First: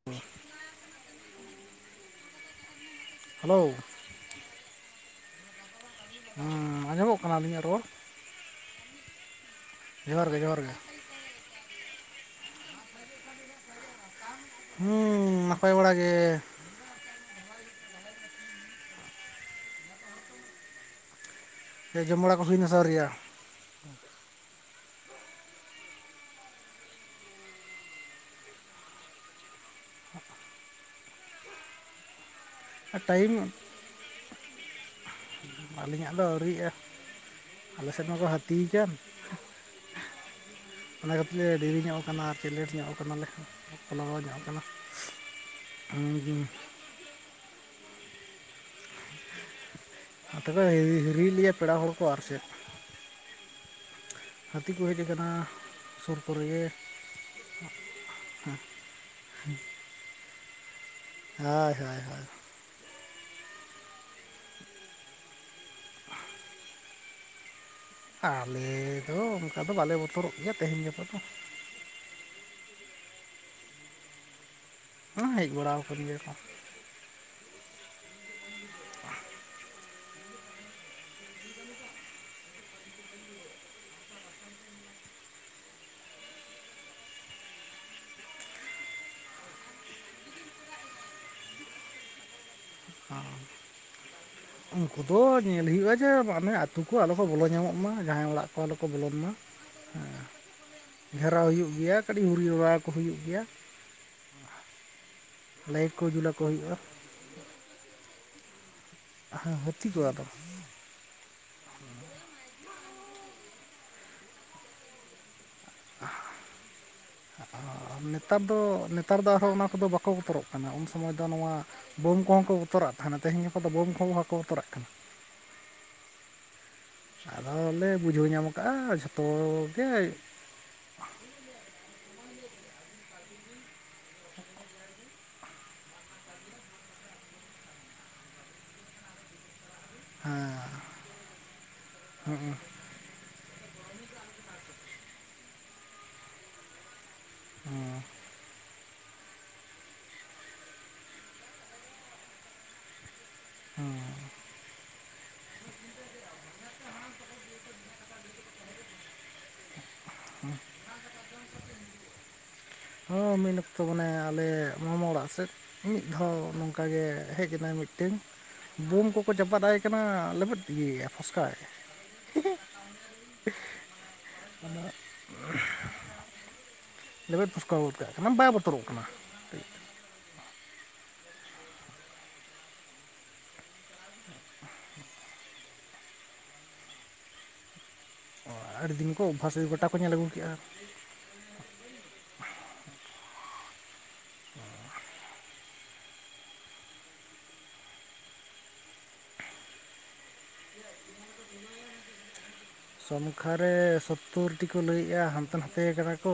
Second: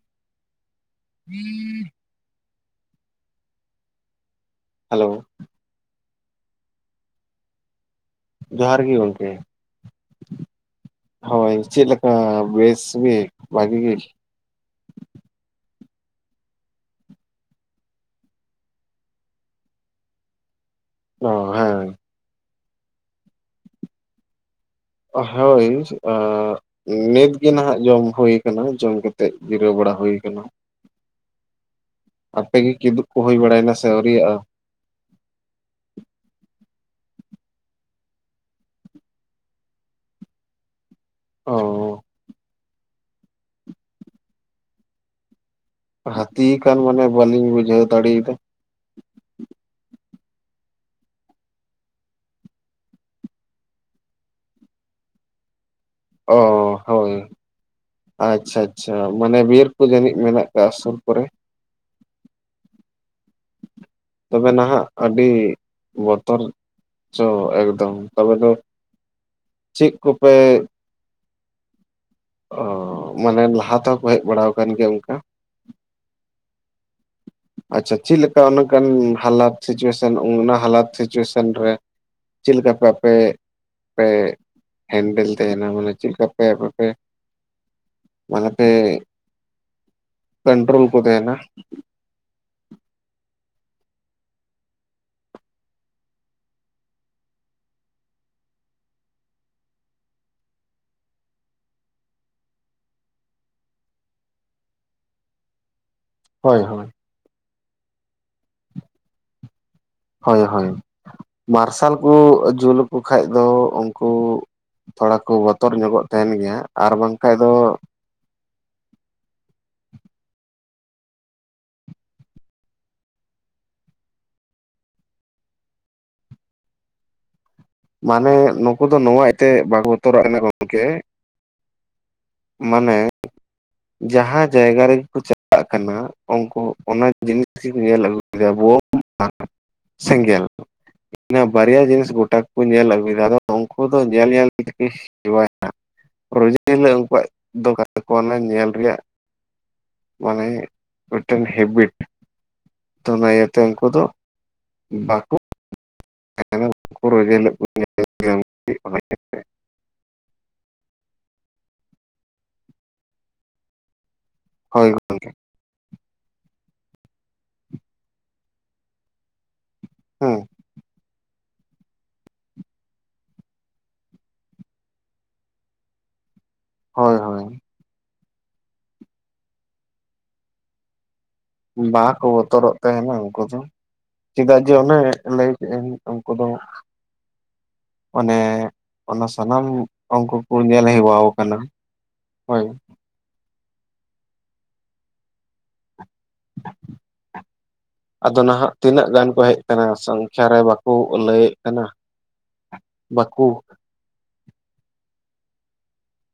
[unintelligible] [unintelligible] Hello. Hello. ᱦᱮᱸᱻ ᱟᱸᱡᱚᱢᱚᱜ ᱠᱟᱱᱟ ᱟᱹᱞᱤᱧᱟᱜ ᱨᱚᱲ? ᱡᱚᱦᱟᱨ ᱜᱤ ᱜᱚᱢᱠᱮ ᱾ ᱡᱚᱦᱟᱨ ᱜᱮ ᱡᱚᱦᱟᱨ ᱜᱮ ᱾ ᱦᱳᱭ ᱪᱮᱫ ᱞᱮᱠᱟ, ᱵᱮᱥ ᱜᱤ ᱵᱷᱟᱜᱤ ᱜᱤ ᱾ ᱦᱩᱸ ᱱᱟᱯᱟᱭ ᱵᱟᱲᱟ ᱜᱮ ᱾ ᱚ ᱦᱮᱸ ᱾ ᱡᱚᱢ ᱵᱟᱲᱟ ᱠᱚ ᱦᱩᱭ ᱱᱟᱥᱮ ᱟᱣᱨᱤᱭᱟ? ᱦᱳᱭ, ᱚᱜ [unintelligible] ᱱᱤᱛ ᱜᱮ ᱱᱟᱦᱟᱜ ᱡᱚᱢ ᱦᱩᱭ ᱟᱠᱟᱱᱟ, ᱡᱚᱢ ᱠᱟᱛᱮᱜ ᱡᱤᱨᱟᱹᱣ ᱵᱟᱲᱟ ᱦᱩᱭ ᱠᱟᱱᱟ ᱾ ᱟᱯᱮ ᱜᱤ ᱟᱨ ᱠᱤᱫᱩᱵ ᱠᱚ ᱴᱟᱭᱤᱢ ᱦᱳᱭ ᱵᱟᱲᱟᱭ ᱱᱟ ᱥᱮ ᱟᱹᱣᱨᱤᱭᱟᱜᱼᱟ? ᱟᱹᱞᱤᱧᱟᱜ ᱫᱚ ᱟᱹᱣᱨᱤᱭᱟᱜᱼᱟ ᱾ ᱟᱞᱮ ᱥᱮᱫ ᱢᱟᱠᱚ ᱦᱟᱹᱛᱤᱠᱟᱱ, ᱚᱱᱟ ᱠᱷᱟᱹᱛᱤᱨ ᱞᱮ ᱚ ᱫᱮᱨᱤ ᱧᱚᱜᱼᱼ ᱚᱱᱟ ᱟᱨᱠᱤ ᱞᱮᱴ ᱧᱚᱜ ᱠᱟᱱᱟᱞᱮ, ᱞᱟᱜᱟᱣ ᱧᱚᱜ ᱠᱟᱱᱟ ᱾ ᱦᱟᱹᱛᱤ ᱟᱠᱟᱱ ᱢᱟᱱᱮ ᱵᱟᱹᱞᱤᱧ ᱵᱩᱡᱷᱟᱹᱣ ᱫᱟᱲᱮ ᱭᱟᱫᱟ ᱾ ᱱᱚᱛᱮ ᱠᱚ ᱦᱤᱨᱤᱭᱮᱜ ᱞᱮᱭᱟ ᱯᱮᱲᱟ ᱦᱚᱲ ᱠᱚ ᱟᱨ ᱪᱮᱫ ᱾ ᱦᱟᱹᱛᱤ ᱠᱚ ᱦᱮᱡ ᱟᱠᱟᱱᱟ ᱾ ᱚ ᱦᱳᱭ, ᱟᱪᱪᱷᱟ ᱟᱪᱪᱷᱟ ᱢᱟᱱᱮ ᱵᱤᱨᱼᱼ ᱠᱚ ᱡᱟᱹᱱᱤᱡ ᱢᱮᱱᱟᱜ ᱠᱟᱜᱼᱟ ᱥᱩᱨ ᱠᱚᱨᱮ? ᱦᱳᱭ ᱦᱳᱭ ᱦᱳᱭ ᱾ ᱛᱚᱵᱮ ᱱᱟᱦᱟᱜ ᱟᱹᱰᱤ ᱵᱚᱛᱚᱨ ᱪᱚ ᱮᱠᱫᱚᱢ ᱾ ᱟᱞᱮ ᱫᱚ ᱚᱱᱠᱟ ᱫᱚ ᱵᱟᱞᱮ ᱵᱚᱛᱚᱨᱚᱜ ᱠᱚᱯᱮ ᱜᱮᱭᱟ ᱛᱮᱦᱮᱧ ᱜᱟᱯᱟ ᱫᱚ ᱾ ᱚ ᱢᱟᱱᱮ ᱞᱟᱦᱟ ᱛᱮᱦᱚᱸ ᱠᱚ ᱦᱮᱡ ᱵᱟᱲᱟᱣ ᱠᱟᱱ ᱜᱮᱭᱟ ᱾ ᱦᱮᱸ ᱦᱮᱡ ᱵᱟᱲᱟᱣ ᱠᱟᱱ ᱜᱮᱭᱟ ᱠᱚ ᱾ ᱟᱪᱪᱷᱟ ᱪᱮᱫ ᱞᱮᱠᱟ ᱚᱱᱠᱟᱱ ᱦᱟᱞᱟᱚᱛ ᱥᱤᱪᱩᱭᱮᱥᱚᱱ ᱚᱱᱟ ᱦᱟᱞᱟᱛ ᱥᱤᱪᱩᱭᱮᱥᱚᱱ ᱨᱮ? ᱪᱮᱫ ᱞᱮᱠᱟ ᱯᱮ ᱟᱯᱮᱼᱼ ᱯᱮ ᱦᱮᱱᱰᱮᱞ ᱛᱟᱦᱮᱱᱟ ᱢᱟᱱᱮ ᱪᱮᱫᱠᱟᱯᱮ ᱟᱯᱮᱼᱼ ᱢᱟᱱᱮ ᱯᱮ ᱠᱚᱱᱴᱨᱳᱞ ᱠᱚ ᱛᱟᱦᱮᱱᱟ ᱦᱟᱸ ᱩᱱᱠᱩ ᱫᱚ ᱧᱮᱞ ᱦᱩᱭᱩᱜᱼᱟ ᱡᱮ ᱢᱟᱱᱮ ᱟᱹᱛᱩ ᱠᱚ ᱟᱞᱚ ᱠᱚ ᱵᱚᱞᱚ ᱧᱟᱢᱚᱜ ᱢᱟ ᱡᱟᱦᱟᱸᱭ ᱚᱲᱟᱜ ᱠᱚ ᱟᱞᱚ ᱠᱚ ᱵᱚᱞᱚᱱ ᱢᱟ ᱪᱮᱫ ᱦᱚᱸ ᱵᱟᱝ ᱟᱸᱡᱚᱢᱚᱜ ᱠᱟᱱᱟ ᱜᱷᱟᱨᱟᱣ ᱦᱩᱭᱩᱜ ᱜᱮᱭᱟ ᱠᱟᱹᱴᱤᱡ ᱩᱨᱤᱭᱟᱹᱣ ᱵᱟᱲᱟ ᱠᱚ ᱦᱩᱭᱩᱜ ᱜᱮᱭᱟ᱾ ᱪᱮᱫ ᱦᱚᱸ ᱵᱟᱝ ᱟᱸᱡᱚᱢᱚᱜ ᱠᱟᱱᱟ ᱞᱟᱭᱤᱴ ᱠᱚ ᱡᱩᱞ ᱟᱠᱚ ᱦᱩᱭᱩᱜᱼᱟ᱾ ᱦᱟᱹ-ᱦᱟᱹᱛᱤ ᱠᱚ ᱟᱫᱚ ᱦᱳᱭ-ᱦᱳᱭ ᱢᱟᱨᱥᱟᱞ ᱠᱚ ᱡᱩᱞ ᱟᱠᱚ ᱠᱷᱟᱱ ᱫᱚ ᱩᱱᱠᱩ ᱛᱷᱚᱲᱟ ᱠᱚ ᱵᱚᱛᱚᱨ ᱧᱚᱜᱚᱜ ᱛᱟᱦᱮᱱ ᱜᱮᱭᱟ ᱟᱨ ᱵᱟᱝ ᱱᱮᱛᱟᱨ ᱫᱚ-ᱱᱮᱛᱟᱨ ᱫᱚ ᱟᱨᱦᱚᱸ ᱚᱱᱟ ᱠᱚᱫᱚ ᱵᱟᱠᱚ ᱵᱚᱛᱚᱨᱚᱜ ᱠᱟᱱᱟ ᱩᱱ ᱥᱚᱢᱚᱭ ᱫᱚ ᱱᱚᱣᱟ ᱵᱳᱢ ᱠᱚᱦᱚᱸ ᱠᱚ ᱵᱚᱛᱚᱨᱟᱜ ᱛᱟᱦᱮᱱᱟ ᱛᱮᱦᱧ ᱜᱟᱯᱟ ᱫᱚ ᱵᱳᱢ ᱠᱚᱦᱚᱸ ᱵᱟᱠᱚ ᱵᱚᱛᱚᱨᱟᱜ ᱠᱟᱱᱟ ᱟᱫᱚ ᱟᱞᱮ ᱢᱟᱱᱮ ᱱᱩᱠᱩ ᱫᱚ ᱱᱚᱣᱟ ᱛᱮ ᱵᱟᱠᱚ ᱦᱮᱸ ᱵᱚᱛᱚᱨᱚᱜ ᱮᱱᱟ ᱜᱚᱢᱠᱮ ᱢᱟᱱᱮ ᱡᱟᱦᱟᱸ ᱡᱟᱭᱜᱟ ᱨᱮᱜᱮ ᱠᱚ ᱪᱟᱞᱟᱜ ᱪᱟᱞᱟᱜ ᱠᱟᱱᱟ ᱩᱱᱠᱩ ᱚᱱᱟ ᱡᱤᱱᱤᱥ ᱜᱮᱠᱚ ᱧᱮᱞ ᱟᱹᱜᱩ ᱠᱮᱫᱟ ᱵᱳᱢ ᱟᱨ ᱥᱮᱸᱜᱮᱞ ᱤᱱᱟ ᱵᱟᱨᱭᱟ ᱡᱤᱱᱤᱥ ᱜᱳᱴᱟ ᱧᱮᱞ ᱟᱹᱜᱩᱭ ᱫᱟ ᱟᱫᱚ ᱩᱱᱠᱩ ᱫᱚ ᱧᱮᱞ- ᱧᱮᱞ ᱛᱮᱠᱚ ᱦᱮᱣᱭᱟᱭ ᱱᱟ ᱨᱚᱡᱮ ᱦᱤᱞᱚᱜ ᱩᱱᱠᱩᱣᱟᱜ ᱫᱚᱠᱚ ᱚᱱᱟ ᱧᱮᱞ ᱨᱮᱭᱟᱜ ᱢᱟᱱᱮ ᱢᱮᱴᱟᱝ ᱦᱮᱵᱤᱴ ᱛᱚᱵᱮ ᱩᱱᱠᱩ ᱫᱚ ᱵᱟᱠᱚ ᱦᱮᱸ ᱦᱚᱸᱢᱤᱫ ᱚᱠᱛᱚ ᱢᱟᱱᱮ ᱟᱞᱮ ᱦᱳᱭ ᱢᱟᱢᱚ ᱚᱲᱟᱜ ᱜᱚᱝᱠᱮ ᱥᱮᱫ ᱢᱤᱫ ᱫᱷᱟᱣ ᱱᱚᱝᱠᱟ ᱜᱮ ᱦᱮᱡ ᱮᱱᱟᱭ ᱢᱤᱫᱴᱮᱱ ᱵᱳᱢ ᱠᱚᱠᱚ ᱪᱟᱯᱟᱫ ᱟᱭ ᱠᱟᱱᱟ ᱦᱮᱸ ᱞᱮᱵᱮᱫ ᱤᱭᱟᱹ ᱯᱚᱥᱠᱟᱭ ᱦᱳᱭ ᱦᱳᱭ ᱞᱮᱵᱮᱫ ᱯᱷᱚᱥᱠᱟ ᱜᱚᱫ ᱠᱟᱱᱟ ᱵᱟᱭ ᱵᱚᱛᱚᱨᱚᱜ ᱠᱟᱱᱟ᱾ ᱵᱟᱠᱚ ᱵᱚᱛᱚᱨᱚᱜ ᱛᱟᱦᱮᱱᱟ ᱩᱱᱠᱩ ᱫᱚ ᱪᱮᱫᱟᱜ ᱡᱮ ᱚᱱᱮ ᱞᱟᱹᱭ ᱠᱮᱫᱟᱹᱧ ᱩᱱᱠᱩ ᱫᱚ ᱚᱱᱮ ᱟᱹᱰᱤ ᱫᱤᱱ ᱠᱚ ᱚᱱᱟ ᱚᱵᱵᱷᱟᱥ ᱥᱟᱱᱟᱢ ᱜᱚᱴᱟ ᱠᱚ ᱧᱮᱞ ᱟᱹᱜᱩ ᱩᱱᱠᱩ ᱠᱚ ᱠᱮᱜᱼᱟ ᱧᱮᱞ ᱦᱮᱣᱟᱣ ᱠᱟᱱᱟ ᱦᱳᱭ ᱵᱟᱝ ᱟᱸᱡᱚᱢᱚᱜ ᱠᱟᱱᱟ ᱟᱫᱚ ᱱᱟᱦᱟᱜ ᱛᱤᱱᱟᱹᱜ ᱜᱟᱱ ᱠᱚ ᱦᱮᱡ ᱟᱠᱟᱱᱟ ᱥᱚᱝᱠᱷᱟ ᱨᱮ ᱵᱟᱠᱚ ᱞᱟᱹᱭᱮᱫ ᱠᱟᱱᱟ? ᱥᱚᱝᱠᱷᱟ ᱵᱟᱠᱚ ᱨᱮ ᱥᱳᱛᱛᱚᱨᱴᱤ ᱠᱚ ᱞᱟᱹᱭᱮᱜᱼᱟ ᱦᱟᱱᱛᱮ-ᱱᱟᱛᱮ ᱠᱟᱱᱟ ᱠᱚ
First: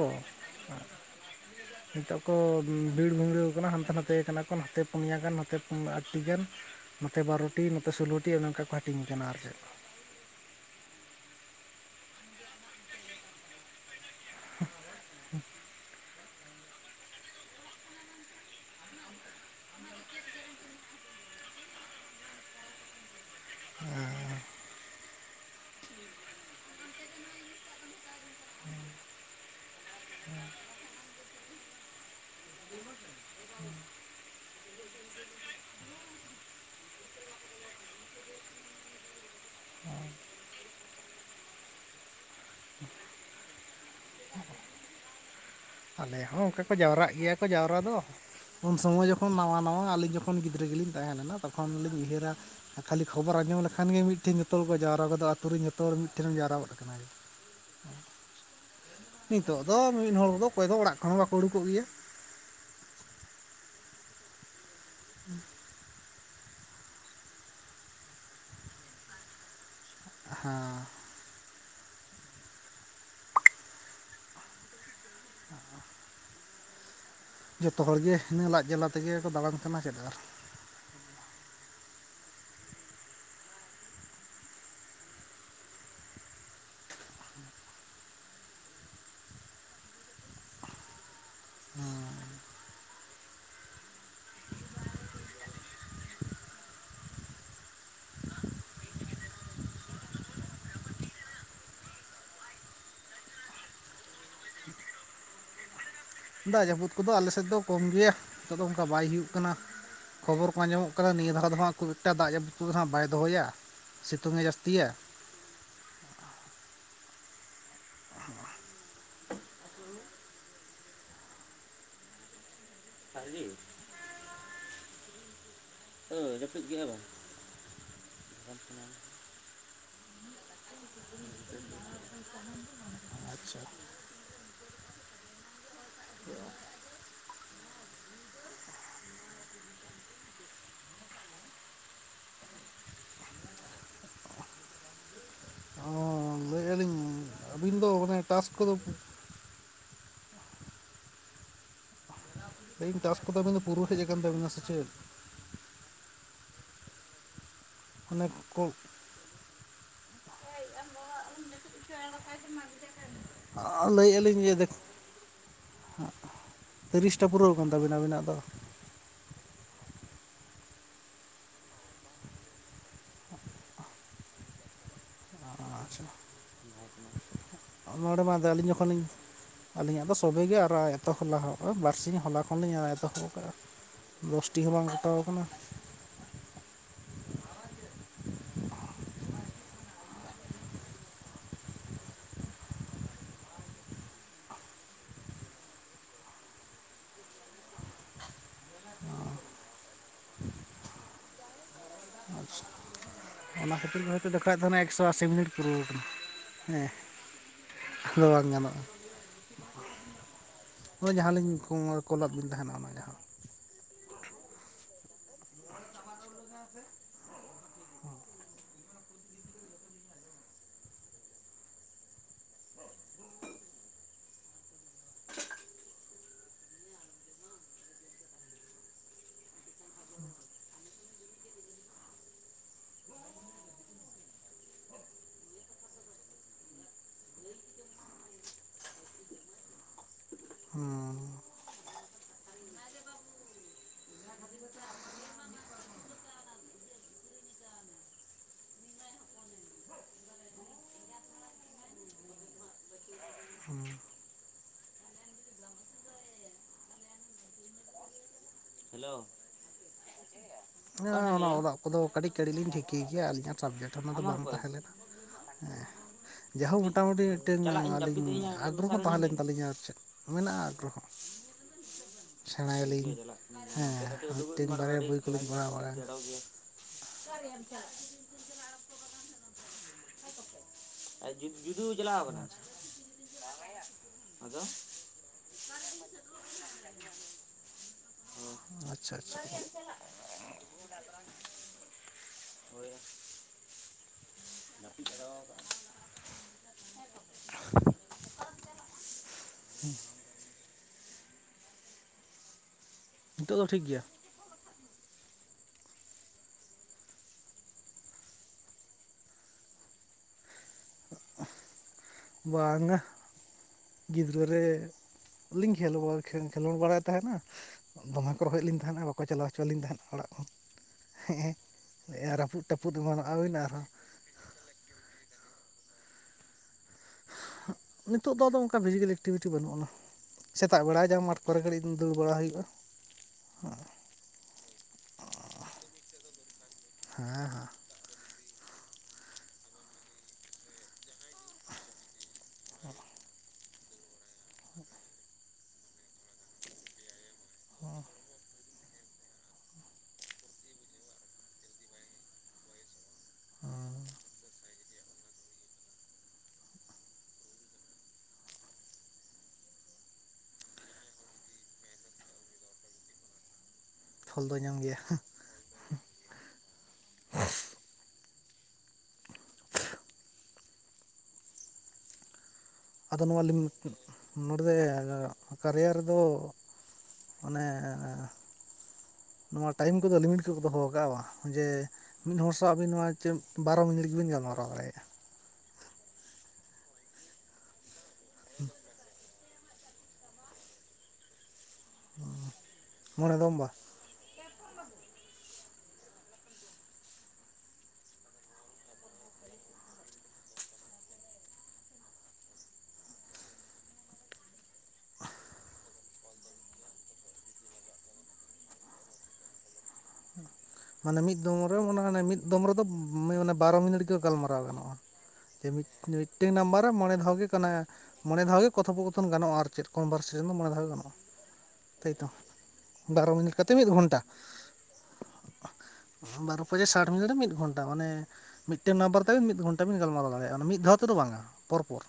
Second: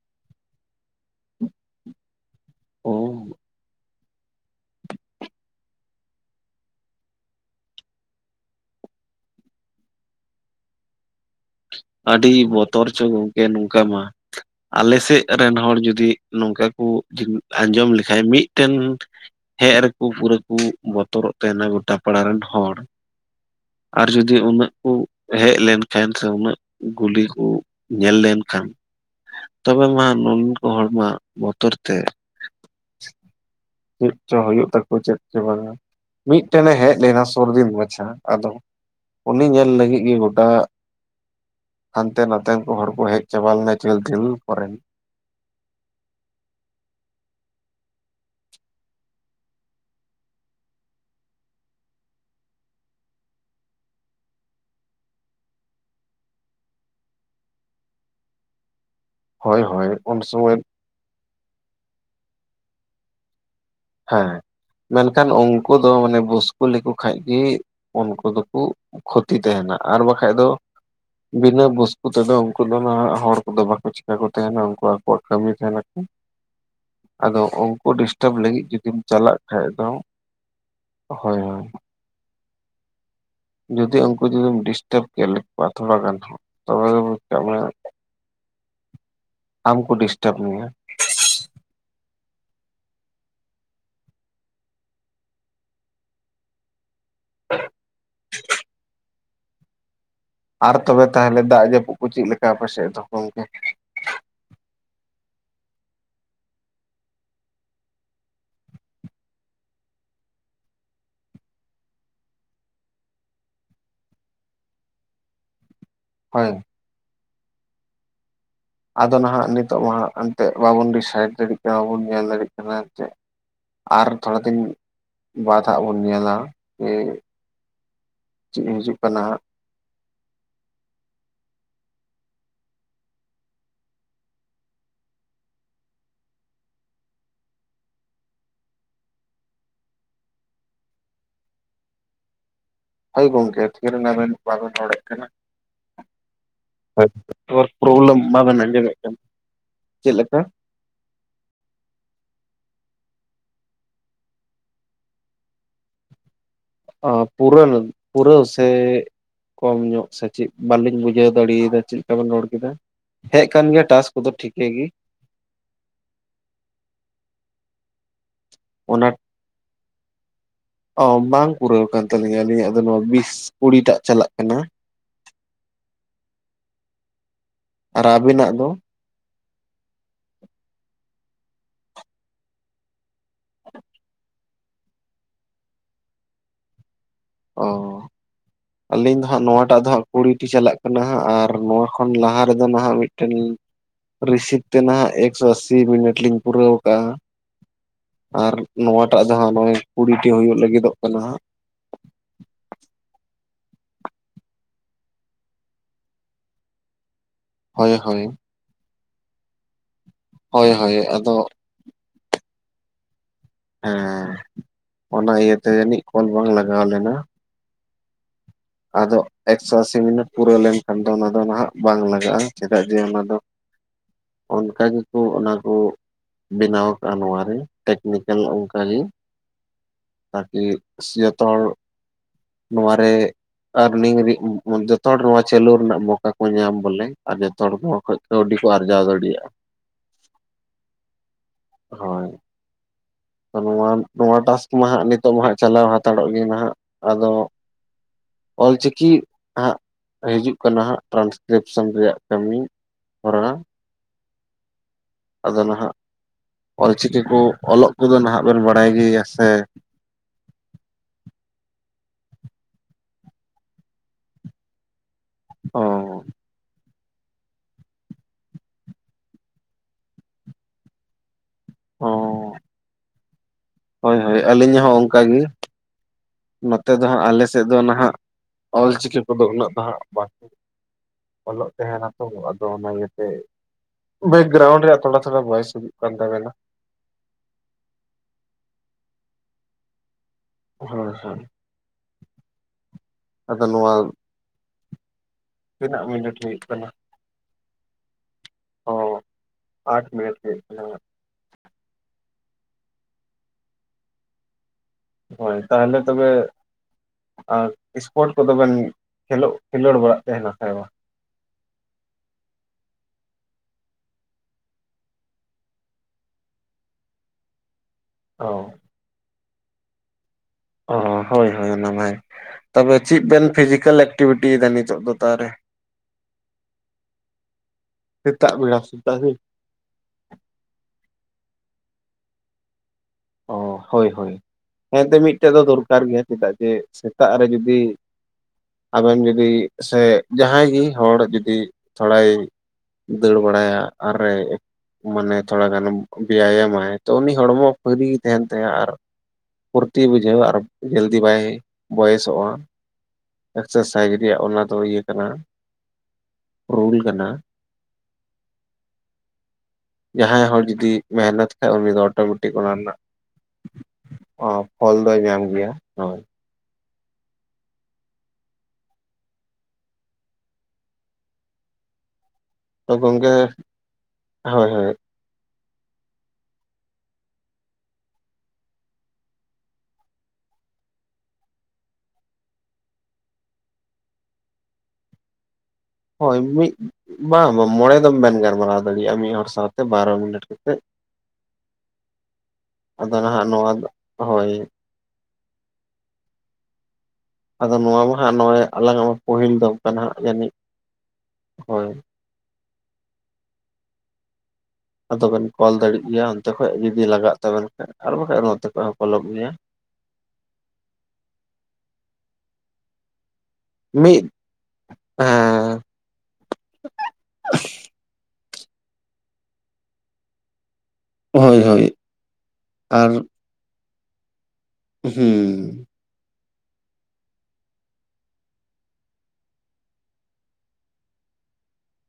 ᱱᱤᱛᱚᱜ ᱠᱚ ᱵᱷᱤᱲ ᱵᱷᱩᱝᱲᱟᱹᱣ ᱠᱟᱱᱟ ᱦᱟᱱᱛᱮ-ᱱᱟᱛᱮ ᱠᱟᱱᱟ ᱠᱚ ᱱᱟᱛᱮ ᱯᱩᱱᱭᱟ ᱜᱟᱱ ᱱᱚᱛᱮ ᱟᱴᱴᱤ ᱜᱟᱱ ᱱᱚᱛᱮ ᱵᱟᱨᱚᱴᱤ ᱱᱚᱛᱮ ᱥᱳᱞᱳᱴᱞᱴᱤ ᱚᱱᱮ ᱚᱱᱠᱟ ᱠᱚ ᱦᱟᱹᱴᱤᱧ ᱟᱠᱟᱱᱟ ᱟᱨ ᱪᱮᱫ ᱟᱹᱰᱤ ᱵᱚᱛᱚᱨ ᱪᱚ ᱜᱚᱢᱠᱮ ᱱᱚᱝᱠᱟ ᱢᱟ ᱟᱞᱮ ᱥᱮᱫ ᱨᱮᱱ ᱦᱚᱲ ᱡᱩᱫᱤ ᱱᱚᱝᱠᱟ ᱠᱚ ᱟᱸᱡᱚᱢ ᱞᱮᱠᱷᱟᱱᱡ ᱢᱤᱫᱴᱮᱱ ᱦᱮᱡ ᱨᱮᱠᱚ ᱯᱩᱨᱟᱹ ᱠᱚ ᱵᱚᱛᱚᱨᱚᱜ ᱛᱟᱦᱮᱱᱟ ᱜᱚᱴᱟ ᱯᱟᱲᱟ ᱨᱮᱱ ᱦᱚᱲ ᱟᱨ ᱡᱩᱫᱤ ᱩᱱᱟᱹᱜ ᱠᱩ ᱦᱮᱡ ᱞᱮᱱᱠᱷᱟᱱ ᱥᱮ ᱩᱱᱟᱹᱜ ᱜᱩᱞᱤ ᱠᱚ ᱧᱮᱞ ᱞᱮᱱ ᱞᱮᱱ ᱠᱷᱟᱱ ᱛᱚᱵᱮ ᱢᱟ ᱱᱩᱱᱠᱩ ᱦᱚᱲᱢᱟ ᱵᱚᱛᱚᱨ ᱛᱮ ᱪᱮᱫ ᱪᱚ ᱦᱩᱭᱩᱜ ᱛᱟᱠᱚ ᱪᱮᱫ ᱪᱚ ᱵᱟᱝᱟ ᱢᱤᱫᱴᱮᱱᱮ ᱦᱮᱡ ᱞᱮᱱᱟ ᱥᱩᱨᱫᱤᱱ ᱢᱟᱪᱷᱟ ᱟᱫᱚ ᱩᱱᱤ ᱧᱮᱞ ᱞᱟᱹᱜᱤᱫ ᱜᱮ ᱜᱚᱴᱟ ᱦᱟᱱᱛᱮ ᱱᱟᱛᱮᱱ ᱠᱚ ᱦᱚᱲ ᱠᱚ ᱦᱮᱡ ᱪᱟᱵᱟ ᱞᱮᱱᱟ ᱡᱷᱟᱹᱞ-ᱡᱷᱟᱹᱞ ᱠᱚᱨᱮᱱ ᱟᱞᱮ ᱦᱚᱸ ᱚᱱᱠᱟ ᱠᱚ ᱡᱟᱣᱨᱟᱜ ᱜᱮᱭᱟ ᱠᱚ ᱡᱟᱣᱨᱟ ᱫᱚ ᱩᱱ ᱥᱚᱢᱚᱭ ᱡᱚᱠᱷᱚᱱ ᱱᱟᱣᱟ ᱱᱟᱣᱟ ᱟᱹᱞᱤᱧ ᱡᱚᱠᱷᱚᱱ ᱜᱤᱫᱽᱨᱟᱹ ᱜᱮᱞᱤᱧ ᱛᱟᱦᱮᱸ ᱞᱮᱱᱟ ᱛᱚᱠᱷᱚᱱ ᱞᱤᱧ ᱩᱭᱦᱟᱹᱨᱟ ᱠᱷᱟᱹᱞᱤ ᱠᱷᱚᱵᱚᱨ ᱟᱸᱡᱚᱢ ᱞᱮᱠᱷᱟᱱ ᱜᱮ ᱢᱤᱫᱴᱷᱮᱱ ᱡᱚᱛᱚ ᱜᱮ ᱠᱚ ᱡᱟᱣᱨᱟ ᱜᱚᱫᱼᱟ ᱟᱛᱳ ᱨᱮᱱ ᱡᱷᱚᱛᱚ ᱦᱚᱲ ᱢᱤᱫᱴᱷᱮᱢ ᱡᱟᱣᱨᱟ ᱜᱟᱜ ᱠᱟᱱᱟ ᱱᱤᱛᱚᱜ ᱦᱳᱭ ᱫᱚ ᱦᱳᱭ ᱢᱤᱫ ᱩᱱ ᱦᱚᱲ ᱫᱚ ᱥᱚᱢᱚᱭ ᱚᱠᱚᱭ ᱫᱚ ᱚᱲᱟᱜ ᱠᱷᱚᱱ ᱦᱚᱸ ᱵᱟᱠᱚ ᱩᱰᱩᱠᱚᱜ ᱜᱮᱭᱟ᱾ ᱦᱮᱸ ᱢᱮᱱ ᱠᱷᱟᱱ ᱩᱱᱠᱩ ᱫᱚ ᱢᱟᱱᱮ ᱵᱩᱥ- [unintelligible] ᱞᱮᱠᱚ ᱠᱷᱟᱱ ᱜᱮ ᱩᱱᱠᱩ ᱫᱚᱠᱚ ᱠᱷᱚᱛᱤ ᱛᱟᱦᱮᱱᱟ ᱟᱨ ᱵᱟᱠᱷᱟᱡ ᱫᱚ᱾ ᱵᱤᱱᱟᱹ ᱵᱚᱥᱛᱩ ᱛᱮᱫᱚ ᱩᱱᱠᱩ ᱫᱚ ᱱᱟᱜ ᱦᱚᱲ ᱠᱚᱫᱚ ᱵᱟᱠᱚ ᱪᱤᱠᱟ ᱠᱚ ᱛᱟᱦᱮᱱᱟ, ᱩᱱᱠᱩ ᱟᱠᱚᱣᱟᱜ ᱠᱟᱹᱢᱤ ᱛᱟᱦᱮᱱᱟ ᱠᱚ᱾ ᱟᱫᱚ ᱡᱚᱛᱚ ᱩᱱᱠᱩ ᱦᱚᱲᱜᱮ ᱰᱤᱥᱴᱟᱵᱽ ᱤᱱᱟᱹ ᱞᱟᱹᱜᱤᱫ ᱞᱟᱡ ᱡᱟᱞᱟ ᱡᱩᱫᱤᱢ ᱛᱮᱜᱮ ᱠᱚ ᱪᱟᱞᱟᱜ ᱫᱟᱬᱟᱱ ᱠᱷᱟᱡ ᱠᱟᱱᱟ ᱫᱚ᱾ ᱪᱮᱫ ᱟᱨ ᱦᱳᱭ ᱦᱳᱭ ᱡᱩᱫᱤ ᱩᱱᱠᱩ ᱡᱩᱫᱤᱢ ᱰᱤᱥᱴᱟᱵ ᱠᱮᱭᱟ ᱞᱮᱣᱟ ᱛᱷᱚᱲᱟ ᱜᱟᱱ ᱦᱟᱸ᱾ ᱢᱮᱭᱟ ᱰᱤᱥᱴᱟᱨᱵ ᱢᱮᱭᱟ᱾ [inaudible] ᱟᱨ ᱛᱚᱵᱮ ᱛᱟᱦᱚᱞᱮ ᱫᱟᱜ ᱡᱟᱹᱯᱩᱫ ᱠᱚ ᱪᱮᱫ ᱞᱮᱠᱟ ᱟᱯᱮ ᱥᱮᱫ ᱫᱚ ᱜᱚᱢᱠᱮ᱾ ᱫᱟᱜ ᱡᱟᱹᱯᱩᱫ ᱠᱚᱫᱚ ᱟᱞᱮ ᱥᱮᱫ ᱫᱚ ᱠᱚᱢ ᱜᱮᱭᱟ, ᱱᱤᱛᱚᱜ ᱫᱚ ᱚᱱᱠᱟ ᱵᱟᱭ ᱦᱩᱭᱩᱜ ᱠᱟᱱᱟ᱾ ᱠᱷᱚᱵᱚᱨ ᱠᱚ ᱟᱸᱡᱚᱢᱚᱜ ᱠᱟᱱᱟ, ᱱᱤᱭᱟᱹ ᱫᱷᱟᱣ ᱫᱚ ᱦᱟᱸᱜ ᱠᱷᱩᱵ ᱮᱠᱴᱟ ᱫᱟᱜ ᱡᱟᱹᱯᱩᱫ ᱠᱚ ᱫᱚ ᱦᱟᱸᱜ ᱵᱟᱭ ᱫᱚᱦᱚᱭᱟ᱾ ᱥᱤᱛᱩᱝ ᱮ ᱡᱟᱹᱥᱛᱤ ᱭᱟ᱾ ᱦᱳᱭ ᱟᱫᱚ ᱱᱟᱦᱟᱜ ᱱᱤᱛᱚᱜ ᱢᱟ ᱦᱟᱜ ᱮᱱᱛᱮ ᱵᱟᱵᱚᱱ ᱰᱤᱥᱟᱭᱤᱰ ᱫᱟᱲᱮᱜ ᱠᱟᱱᱟ, ᱵᱟᱵᱚᱱ ᱧᱮᱞ ᱫᱟᱲᱮᱜ ᱠᱟᱱᱟ᱾ ᱪᱮᱫ [unintelligible] ᱟᱨ ᱛᱷᱚᱲᱟ ᱫᱤᱱ ᱵᱟᱫ ᱦᱟᱸᱜ ᱵᱚᱱ ᱧᱮᱞᱟ [unintelligible] ᱪᱮᱫ ᱤᱧ ᱦᱤᱡᱩᱜ ᱠᱟᱱᱟ ᱦᱟᱸᱜ? ᱟᱪᱪᱷᱟ ᱦᱟᱭ ᱜᱚᱢᱠᱮ ᱛᱷᱤᱨ ᱮᱱᱟ ᱵᱤᱱ? ᱵᱟᱵᱤᱱ ᱨᱚᱲᱮᱫ ᱠᱟᱱᱟ ᱚ ᱞᱟᱹᱭᱮᱫᱼᱟ ᱦᱳᱭ ᱞᱤᱧ ᱜᱚᱢᱠᱮ᱾ ᱴᱟᱣᱟᱨ ᱟᱹᱵᱤᱱ ᱫᱚ ᱯᱨᱚᱵᱨᱞᱮᱢ ᱢᱟᱱᱮ ᱴᱟᱥᱠ ᱵᱟᱵᱤᱱ ᱠᱚᱫᱚ ᱟᱸᱡᱚᱢᱮᱫ ᱠᱷᱟᱱ? ᱪᱮᱫ ᱞᱮᱠᱟ᱾ ᱤᱧ ᱞᱟᱹᱭ ᱮᱫᱟ, ᱴᱟᱥ ᱠᱚ ᱫᱚ ᱛᱟᱵᱤᱱ ᱯᱩᱨᱟᱹᱣ ᱦᱮᱡ ᱟᱠᱟᱱ ᱛᱟᱹᱵᱤᱱᱟ ᱥᱮ ᱪᱮᱫ? ᱚ ᱯᱩᱨᱟᱱ ᱚᱱᱮ ᱯᱩᱨᱟᱹᱣ ᱠᱚ ᱥᱮᱼᱼ ᱠᱚᱢ ᱧᱚᱜ ᱥᱮ ᱪᱮᱫ? ᱵᱟᱹᱞᱤᱧ ᱵᱩᱡᱷᱟᱹᱣ ᱫᱟᱲᱮᱭᱟᱫᱟ ᱪᱮᱫ ᱞᱮᱠᱟ ᱵᱮᱱ ᱨᱚᱲ ᱠᱮᱫᱟ? ᱦᱮᱡ ᱟᱠᱟᱱ ᱜᱮᱭᱟ ᱴᱟᱥ ᱞᱟᱹᱭᱮᱫᱼᱟ ᱠᱚᱫᱚ ᱞᱤᱧ ᱴᱷᱤᱠᱮ ᱡᱮ ᱜᱮ᱾ [inaudible] ᱛᱤᱨᱤᱥᱴᱟ ᱯᱩᱨᱟᱹᱣ ᱠᱟᱱ ᱛᱟᱵᱤᱱᱟ ᱟᱵᱤᱱᱟᱜ ᱫᱚ? ᱚᱱᱟᱼᱼ ᱚ ᱵᱟᱝ ᱯᱩᱨᱟᱹᱣ ᱠᱟᱱ ᱛᱟᱹᱞᱤᱧᱟ ᱟᱹᱞᱤᱧᱟᱜ ᱫᱚ ᱱᱚᱣᱟ ᱵᱤᱥ ᱠᱩᱲᱤ ᱴᱟᱜ ᱪᱟᱞᱟᱜ ᱠᱟᱱᱟ᱾ ᱟᱪᱪᱷᱟ ᱟᱨ ᱱᱚᱰᱮ ᱢᱟ ᱟᱫᱚ ᱟᱵᱤᱱᱟᱜ ᱫᱚ ᱟᱹᱞᱤᱧ ᱡᱚᱠᱷᱚᱱ ᱞᱤᱧ ᱟᱹᱞᱤᱧᱟᱜ ᱫᱚ ᱥᱚᱵᱮ ᱜᱮ ᱟᱨ ᱮᱛᱚᱦ ᱞᱟᱦᱟᱣᱼᱟ ᱵᱟᱨᱥᱤ ᱦᱚᱞᱟ ᱠᱷᱚᱱᱞᱤᱧ ᱟᱨ ᱮᱛᱚᱦᱚ ᱟᱠᱟᱜᱼᱟ᱾ ᱫᱚᱥᱴᱤ ᱦᱚᱸ ᱵᱟᱝ ᱠᱟᱴᱟᱣ ᱟᱠᱟᱱᱟ᱾ ᱚ [inaudible] ᱟᱹᱞᱤᱧ ᱫᱚ ᱦᱟᱸᱜ ᱱᱚᱣᱟᱴᱟᱜ ᱫᱚ ᱦᱟᱸᱜ ᱠᱩᱲᱤᱴᱤ ᱪᱟᱞᱟᱜ ᱠᱟᱱᱟ ᱦᱟᱸᱜ ᱟᱨ ᱱᱚᱣᱟ ᱠᱷᱚᱱ ᱞᱟᱦᱟ ᱨᱮᱫᱚ ᱱᱟᱦᱟᱜ ᱢᱤᱫᱴᱮᱱᱼᱼ ᱨᱤᱥᱤᱵᱷ ᱛᱮ ᱱᱟᱦᱟᱜ ᱮᱠᱥᱚ ᱟᱥᱤ ᱢᱤᱱᱤᱴ ᱞᱤᱧ ᱯᱩᱨᱟᱹᱣ ᱟᱠᱟᱫᱼᱟ᱾ ᱟᱨ ᱱᱚᱣᱟᱴᱟᱜ ᱫᱚ ᱦᱟᱸᱜ ᱱᱚᱜᱚᱭ ᱠᱩᱲᱤᱴᱤ ᱦᱩᱭᱩᱜ ᱞᱟᱹᱜᱤᱫᱚᱜ ᱠᱟᱱᱟ ᱦᱟᱸᱜ᱾ ᱟᱪᱪᱷᱟ ᱚᱱᱟ ᱠᱷᱟᱹᱛᱤᱨ ᱜᱮᱛᱚ ᱫᱮᱠᱷᱟᱣ ᱮᱫ ᱛᱟᱦᱮᱱᱟ, ᱮᱠᱥᱚ ᱟᱥᱤ ᱢᱤᱱᱤᱴ ᱯᱩᱨᱟᱹᱣ ᱟᱠᱟᱱᱟ ᱦᱮᱸ᱾ ᱦᱳᱭ ᱦᱳᱭ [unintelligible] ᱵᱟᱝ ᱜᱟᱱᱚᱜᱼᱟ᱾ ᱦᱳᱭ ᱦᱳᱭ ᱡᱟᱦᱟᱸ ᱟᱫᱚ ᱞᱤᱧ ᱠᱚᱞᱟᱫ ᱵᱤᱱ ᱛᱟᱦᱮᱱᱟ ᱚᱱᱟ [unintelligible] ᱦᱮᱸ ᱚᱱᱟ ᱤᱭᱟᱹ ᱛᱮ ᱡᱟᱹᱱᱤᱡ ᱠᱚᱞ ᱵᱟᱝ ᱞᱟᱜᱟᱣ ᱞᱮᱱᱟ᱾ ᱟᱫᱚ ᱮᱠᱥᱚ ᱟᱥᱤ ᱢᱤᱱᱤᱴ ᱯᱩᱨᱟᱹᱣ ᱞᱮᱱ ᱠᱷᱟᱱ ᱫᱚ ᱚᱱᱟ ᱫᱚ ᱱᱟᱦᱟᱜ ᱵᱟᱝ ᱞᱟᱜᱟᱜᱼᱟ ᱪᱮᱫᱟᱜ ᱡᱮ ᱚᱱᱟ ᱫᱚᱼᱼ ᱚᱱᱠᱟ ᱜᱮᱠᱚ ᱚᱱᱟ ᱠᱚᱼᱼ ᱵᱮᱱᱟᱣ ᱟᱠᱟᱜᱼᱟ ᱱᱚᱣᱟ ᱨᱮ ᱴᱮᱠᱱᱤᱠᱮᱞ ᱚᱸᱠᱟ ᱜᱮ᱾ ᱛᱟ ᱠᱤᱜ ᱥᱤᱭᱼᱮ ᱡᱚᱛᱚ ᱦᱚᱲ ᱱᱚᱣᱟ ᱨᱮᱜ ᱟᱨ ᱱᱤᱝ ᱦᱟᱹᱵᱤᱡ ᱩᱸ ᱡᱚᱛᱚ ᱦᱚᱲ ᱨᱚᱦᱚᱭ ᱪᱟᱹᱞᱩ ᱨᱮᱱᱟᱜ ᱢᱚᱠᱟ ᱠᱚ ᱧᱟᱢ ᱵᱚᱞᱮ ᱟᱨ ᱡᱚᱛᱚ ᱦᱚᱲ ᱱᱚᱣᱟ ᱠᱷᱚᱡ ᱠᱟᱹᱣᱰᱤ ᱠᱚ ᱟᱨᱡᱟᱣ ᱫᱟᱹᱲᱤᱭᱟᱜᱼᱟ᱾ ᱦᱩᱸ, ᱦᱩᱸ ᱾ ᱦᱳᱭ᱾ ᱚ ᱱᱚᱣᱟ, ᱱᱚᱣᱟ ᱴᱟᱥᱠ ᱢᱟ ᱦᱟᱸᱜ ᱱᱤᱛᱚᱜ ᱢᱟ ᱦᱟᱸᱜ ᱪᱟᱞᱟᱣ ᱦᱟᱸᱛᱟᱲᱚᱜ ᱜᱮᱭᱟ ᱱᱷᱟᱸᱜ, ᱟᱫᱚ ᱚᱞᱪᱤᱠᱤᱜ ᱦᱟᱸᱜ ᱦᱤᱡᱩᱜ ᱠᱟᱱᱟ ᱦᱟᱸᱜ ᱴᱨᱟᱸᱥᱠᱨᱤᱯᱥᱚᱱ ᱨᱮᱭᱟᱜ ᱠᱟᱹᱢᱤ᱾ ᱠᱚ ᱨᱚᱲᱟ᱾ ᱟᱫᱚ ᱱᱷᱟᱸᱜ ᱚᱞᱪᱤᱠᱤ ᱠᱚ ᱚᱞᱚᱜ ᱠᱚᱫᱚ ᱱᱷᱟᱸᱜ ᱵᱮᱱ ᱵᱟᱰᱟᱭ ᱜᱮ ᱭᱟ ᱥᱮ? ᱟᱸ ᱚᱱᱟ ᱚᱞᱚᱜ ᱠᱚᱫᱚ ᱠᱟᱹᱴᱤᱡ ᱠᱟᱹᱴᱤᱡ ᱞᱤᱧ ᱴᱷᱤᱼᱠᱟᱹᱭ ᱜᱮᱭᱟ, ᱟᱹᱞᱤᱧᱟᱜ ᱥᱟᱵᱽᱡᱮᱠᱴ ᱦᱚᱸ ᱚᱱᱟ ᱫᱚ ᱵᱟᱝ ᱛᱟᱦᱮᱸ ᱞᱮᱱᱟ? ᱚ ᱦᱮᱸ, ᱡᱟ ᱦᱩ ᱢᱚᱴᱟᱢᱩᱴᱤ ᱴᱮᱡ ᱢᱮᱱᱟᱜᱼᱟ, ᱚᱱᱟ ᱞᱤᱧ ᱟᱜᱽᱨᱚ ᱦᱚᱸ ᱛᱟᱦᱮᱸ ᱞᱮᱱ ᱛᱟᱞᱤᱧᱟ ᱟᱨ ᱪᱮᱫ? ᱢᱮᱱᱟᱜᱼᱟ ᱟᱜᱽᱨᱚ ᱦᱚ᱾ ᱚ ᱥᱮᱬᱟ ᱭᱟᱞᱤᱧ ᱦᱮᱸ ᱦᱳᱭ ᱦᱳᱭ ᱢᱤᱫᱴᱟᱹᱝ ᱟᱹᱞᱤᱧ ᱦᱚᱸ ᱵᱟᱨᱭᱟ ᱵᱳᱭ ᱚᱱᱠᱟ ᱜᱮ ᱠᱚᱞᱤᱧ ᱯᱟᱲᱦᱟᱣ ᱵᱟᱲᱟᱭᱟ᱾ ᱱᱚᱛᱮ ᱫᱚ ᱦᱟᱸᱜ ᱟᱞᱮ ᱥᱮᱫ ᱫᱚ ᱱᱷᱟᱸᱜ ᱚᱞᱪᱤᱠᱤ ᱠᱚᱫᱚ ᱩᱱᱟᱹᱜ ᱫᱚ ᱦᱟᱸᱜ ᱵᱟᱠᱚ ᱚᱞᱚᱜ ᱛᱟᱦᱮᱸᱱᱟ ᱛᱚ, ᱟᱫᱚ ᱚᱱᱟ ᱜᱮ ᱦᱮᱼᱮᱜ ᱵᱮᱜᱽᱨᱟᱩᱸᱰ ᱨᱮᱭᱟᱜ ᱛᱷᱚᱲᱟ ᱼ ᱛᱷᱚᱲᱟ ᱵᱷᱚᱭᱮᱥ ᱦᱤᱡᱩᱜ ᱠᱟᱱ ᱛᱟᱵᱮᱱᱟ ᱾ ᱟᱪᱪᱷᱟ ᱟᱪᱪᱷᱟ, ᱛᱟᱞᱮᱜ᱾ ᱦᱚᱭ ᱦᱚᱭ᱾ ᱦᱚᱭᱮ, ᱟᱫᱚ ᱱᱚᱣᱟ ᱡᱷᱟᱲᱟᱣᱟᱠᱟᱜᱼᱟ, ᱛᱤᱱᱟᱹᱜ ᱢᱤᱱᱳᱴ ᱦᱩᱭᱩᱜ ᱠᱟᱱᱟ? ᱦᱚᱸ ᱟᱴ ᱢᱤᱱᱤᱴ ᱦᱩᱭᱩᱜ ᱠᱟᱱᱟ ᱱᱷᱟᱸᱜ ᱾ ᱱᱤᱛᱚᱜ ᱫᱚ ᱴᱷᱤᱠ ᱜᱮᱭᱟᱺ ᱦᱳᱭ, ᱛᱟᱦᱮᱞᱮ ᱛᱚᱵᱮ ᱟᱨ ᱮᱥᱯᱳᱴ ᱠᱚᱫᱚ ᱵᱮᱱ ᱠᱷᱮᱞᱳᱜ, ᱠᱷᱮᱞᱳᱰ ᱵᱟᱲᱟᱜ ᱛᱟᱦᱮᱸᱱᱟ ᱥᱮ ᱵᱟᱝ? ᱵᱟᱝᱟᱦ ᱾ ᱜᱤᱫᱽᱨᱟᱹ ᱨᱮ ᱞᱤᱧ ᱠᱷᱮᱞ ᱵᱚᱲᱚ ᱠᱷᱮᱝ ᱠᱷᱮᱞᱳᱲ ᱵᱟᱲᱟᱭ ᱛᱟᱦᱮᱸᱱᱟ ᱾ ᱫᱚᱢᱮ ᱠᱚ ᱚ ᱨᱚᱦᱮᱫ ᱞᱤᱧ ᱛᱟᱦᱮᱸᱱᱟ ᱵᱟᱠᱚ ᱪᱟᱞᱟᱣ ᱦᱚᱪᱚ ᱣᱟᱹᱞᱤᱧ ᱛᱟᱦᱮᱸᱫ ᱚᱲᱟᱜ ᱠᱚ᱾ ᱚᱦ ᱦᱳᱭ ᱦᱳᱭ ᱚᱱᱟ ᱢᱟᱭ, ᱴᱟᱹᱯᱩᱫ ᱛᱚᱵᱮ ᱪᱮᱫ ᱮᱢᱟᱱᱟᱜ ᱵᱮᱱ ᱦᱩᱭᱱᱟ ᱟᱨᱦᱚᱸ ᱯᱷᱮᱡᱤᱠᱮᱞ ᱮᱠᱴᱤᱵᱤᱴᱤᱭᱮᱫᱟ ᱱᱤᱛᱚᱜ ᱫᱚ ᱛᱟᱦ ᱨᱮ? ᱦᱚᱸᱜ, ᱱᱤᱛᱚᱜ ᱫᱚ ᱥᱮᱛᱟᱜ ᱟᱫᱚ ᱚᱸᱠᱟ ᱵᱮᱲᱟ ᱵᱷᱤᱡᱤᱠᱮᱞ ᱥᱮᱛᱟᱜ ᱨᱮ ᱮᱠᱴᱤᱵᱷᱤᱴᱤ ᱵᱟᱹᱱᱩᱜ ᱟᱱᱟ ᱾ ᱥᱮᱛᱟᱜ ᱵᱮᱲᱟ ᱡᱟ ᱢᱟᱰ ᱠᱚᱨᱮ ᱠᱟᱹᱲᱤᱡ ᱤᱧ ᱫᱟᱹᱲ ᱵᱟᱲᱟ ᱦᱩᱭᱩᱜᱼᱟ᱾ ᱚᱻ ᱦᱳᱭ ᱦᱳᱭ, ᱦᱮᱸ ᱛᱚ ᱢᱤᱫᱴᱟᱹᱜ ᱫᱚ ᱫᱚᱨᱠᱟᱨ ᱜᱮᱭᱟ ᱾ ᱪᱮᱫᱟᱜ ᱡᱮ ᱦᱮᱸ ᱥᱮᱛᱟᱜ ᱨᱮ ᱦᱮᱸ ᱡᱩᱫᱤ ᱟᱵᱮᱱ ᱡᱩᱫᱤ ᱥᱮ ᱡᱟᱦᱟᱸᱭ ᱜᱤ ᱦᱚᱲ ᱡᱩᱫᱤ ᱛᱷᱚᱲᱟᱭ ᱫᱟᱹᱲ ᱵᱟᱲᱟᱭᱟ ᱟᱨᱮ ᱢᱟᱱᱮ ᱛᱷᱚᱲᱟ ᱜᱟᱱᱼᱵ ᱵᱮᱭᱟᱭᱟᱢ ᱟᱭ ᱛᱚ ᱩᱱᱤ ᱦᱚᱲᱢᱚ ᱯᱟᱹᱨᱤ ᱛᱟᱦᱮᱱ ᱛᱟᱭᱟ ᱟᱨ ᱯᱩᱨᱛᱤ ᱵᱩᱡᱷᱟᱹᱣᱟ ᱟᱨ ᱡᱟᱹᱞᱫᱤ ᱵᱟᱭ ᱵᱚᱭᱮᱥᱚᱜᱼᱟ ᱾ ᱮᱠᱥᱟᱨᱥᱟᱹᱭᱤᱡᱽ ᱨᱮᱭᱟᱜ ᱚᱱᱟ ᱫᱚ ᱤᱭᱟᱹ ᱠᱟᱱᱟ ᱯᱟᱹᱣᱲᱤ ᱠᱟᱱᱟ ᱾ ᱡᱟᱦᱟᱸᱭ ᱦᱚᱲ ᱡᱩᱫᱤ ᱢᱮᱦᱱᱚᱛ ᱠᱟᱜᱼᱟᱭ ᱩᱱᱤ ᱫᱚ ᱚᱴᱚᱢᱤ- ᱴᱤᱜ ᱚᱱᱟ ᱨᱮᱱᱟᱜ ᱫᱚ ᱚᱸ ᱧᱟᱢ ᱯᱷᱚᱞ ᱜᱮᱭᱟ ᱫᱚᱭ ᱧᱟᱢ ᱜᱮᱭᱟ, ᱦᱚᱭ᱾ ᱛᱚ ᱟᱫᱚ ᱜᱚᱝᱠᱮ ᱱᱚᱣᱟ ᱞᱤᱢᱤᱴ ᱩᱸᱜ, ᱦᱳᱭ ᱢᱤᱨᱫᱟᱹᱭᱟᱹ ᱦᱳᱭ ᱟᱸᱡᱚᱢᱚᱜ᱾ ᱚᱦᱚ ᱠᱟᱨᱭᱟ ᱨᱮᱫᱚ ᱚᱱᱮ ᱱᱚᱣᱟ ᱴᱟᱭᱤᱢ ᱠᱚᱫᱚ ᱞᱤᱢᱤᱴ ᱜᱮᱠᱚ ᱫᱚᱦᱚ ᱠᱟᱫᱟ ᱵᱟᱝ ᱡᱮ ᱢᱤᱫ ᱦᱚᱲ ᱥᱟᱶ ᱟᱹᱵᱤᱱ ᱱᱚᱣᱟ ᱵᱟᱨᱚ ᱢᱤᱱᱤᱴ ᱜᱮᱵᱤᱱ ᱜᱟᱞᱢᱟᱨᱟᱣ ᱫᱟᱲᱮᱭᱟᱜᱼᱟ ᱾ ᱦᱳᱭ ᱢᱤᱫ ᱵᱟᱝ ᱵᱟᱝ ᱢᱚᱬᱮ ᱫᱚᱢ ᱵᱮᱱ ᱜᱟᱞᱢᱟᱨᱟᱣ ᱫᱟᱲᱮᱭᱟᱜᱼᱟ ᱢᱤᱫ ᱦᱚᱲ ᱥᱟᱶᱛᱮ ᱾ ᱵᱟᱨᱚ ᱢᱤᱱᱤᱴ ᱠᱟᱛᱮ ᱟᱫᱚ ᱢᱚᱬᱮ ᱱᱟᱦᱟᱸᱜ ᱫᱚᱢ ᱱᱚᱣᱟ ᱵᱟᱝ ᱫᱚ ᱦᱳᱭ ᱾ ᱟᱫᱚ ᱱᱚᱣᱟ ᱢᱟ ᱦᱟᱸᱜ ᱱᱚᱜᱼᱚᱭ ᱟᱞᱟᱝᱼᱟᱜ ᱢᱟ ᱯᱟᱹᱦᱤᱞ ᱫᱚ ᱠᱟᱱᱟ ᱦᱟᱸᱜ ᱡᱟᱹᱱᱤᱡ ᱦᱳᱭ᱾ ᱟᱫᱚᱵᱮᱱ ᱠᱚᱞ ᱫᱟᱲᱮᱜ ᱜᱮᱭᱟ ᱚᱱᱛᱮ ᱠᱷᱚᱡ ᱡᱩᱫᱤ ᱞᱟᱜᱟᱜ ᱛᱟᱵᱮᱱ ᱠᱷᱟᱡ ᱟᱨ ᱵᱟᱠᱷᱟᱱ ᱱᱚᱛᱮ ᱠᱷᱚᱡ ᱦᱚᱸ ᱠᱚᱞᱚᱜ ᱜᱮᱭᱟ ᱾ ᱢᱟᱱᱮ ᱢᱤᱫ ᱫᱚᱢ ᱨᱮ ᱢᱟᱱᱮ ᱢᱤᱫ ᱫᱚᱢ ᱨᱮᱫᱚ ᱢᱟᱱᱮ ᱵᱟᱨᱚ ᱢᱤᱱᱤᱴ ᱜᱮ ᱢᱤᱫ ᱜᱟᱞᱢᱟᱨᱟᱣ ᱜᱟᱱᱚᱜᱼᱟ, ᱡᱮ ᱦᱮᱸ ᱢᱤᱫᱴᱮᱱ ᱱᱟᱢᱵᱟᱨ ᱨᱮ ᱢᱚᱬᱮ ᱫᱷᱟᱣ ᱜᱮ ᱠᱟᱱᱟ ᱢᱚᱬᱮ ᱫᱷᱟᱣ ᱜᱮ ᱠᱚᱛᱷᱚᱯᱚᱠᱚᱛᱷᱚᱱ ᱜᱟᱱᱚᱜᱼᱟ ᱟᱨ ᱪᱮᱫ ᱠᱚᱱᱵᱷᱟᱨᱥᱮᱥᱚᱱ ᱢᱚᱬᱮᱫᱷᱟᱣ ᱜᱟᱱᱚᱜᱼᱟ ᱦᱳᱭ ᱦᱳᱭ ᱾ ᱛᱟᱭᱛᱚ ᱟᱨ ᱵᱟᱨᱚ ᱢᱤᱱᱤᱴ ᱠᱟᱛᱮ ᱢᱤᱫ ᱜᱷᱚᱱᱴᱟ ᱾ ᱦᱩᱸ᱾ ᱵᱟᱨᱚ ᱯᱟᱪᱮ ᱥᱟᱴ ᱢᱤᱱᱤᱴ ᱨᱮ ᱢᱤᱫ ᱜᱷᱚᱱᱴᱟ, ᱢᱟᱱᱮ ᱢᱤᱫᱴᱮᱱ ᱱᱟᱢᱵᱟᱨ ᱛᱮ ᱢᱤᱫ ᱜᱷᱚᱱᱴᱟ ᱵᱤᱱ ᱜᱟᱞᱢᱟᱨᱟᱣ ᱫᱟᱲᱮᱭᱟᱜᱼᱟ ᱚᱱᱟ ᱢᱤᱫ ᱫᱷᱟᱣ ᱛᱮᱫᱚ ᱵᱟᱝᱟ ᱯᱚᱨᱯᱚᱨ᱾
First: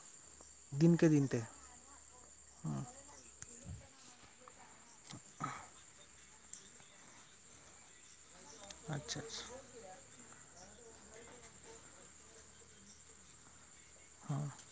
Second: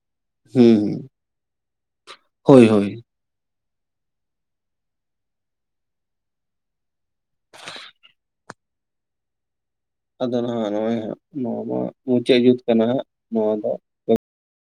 ᱦᱩᱸ ᱫᱤᱱᱠᱮ ᱫᱤᱱᱛᱮ᱾ ᱦᱳᱭ ᱦᱳᱭ᱾ ᱟᱪᱪᱷᱟ ᱟᱪᱪᱷᱟ᱾ ᱟᱫᱚ ᱱᱟᱦᱟᱸᱜ ᱱᱚᱜᱼᱚᱭ ᱱᱚᱣᱟ ᱫᱚ ᱢᱩᱪᱟᱹᱫ ᱡᱩᱜ ᱠᱟᱱᱟ ᱱᱚᱣᱟ ᱫᱚ᱾ ᱦᱚᱸ᱾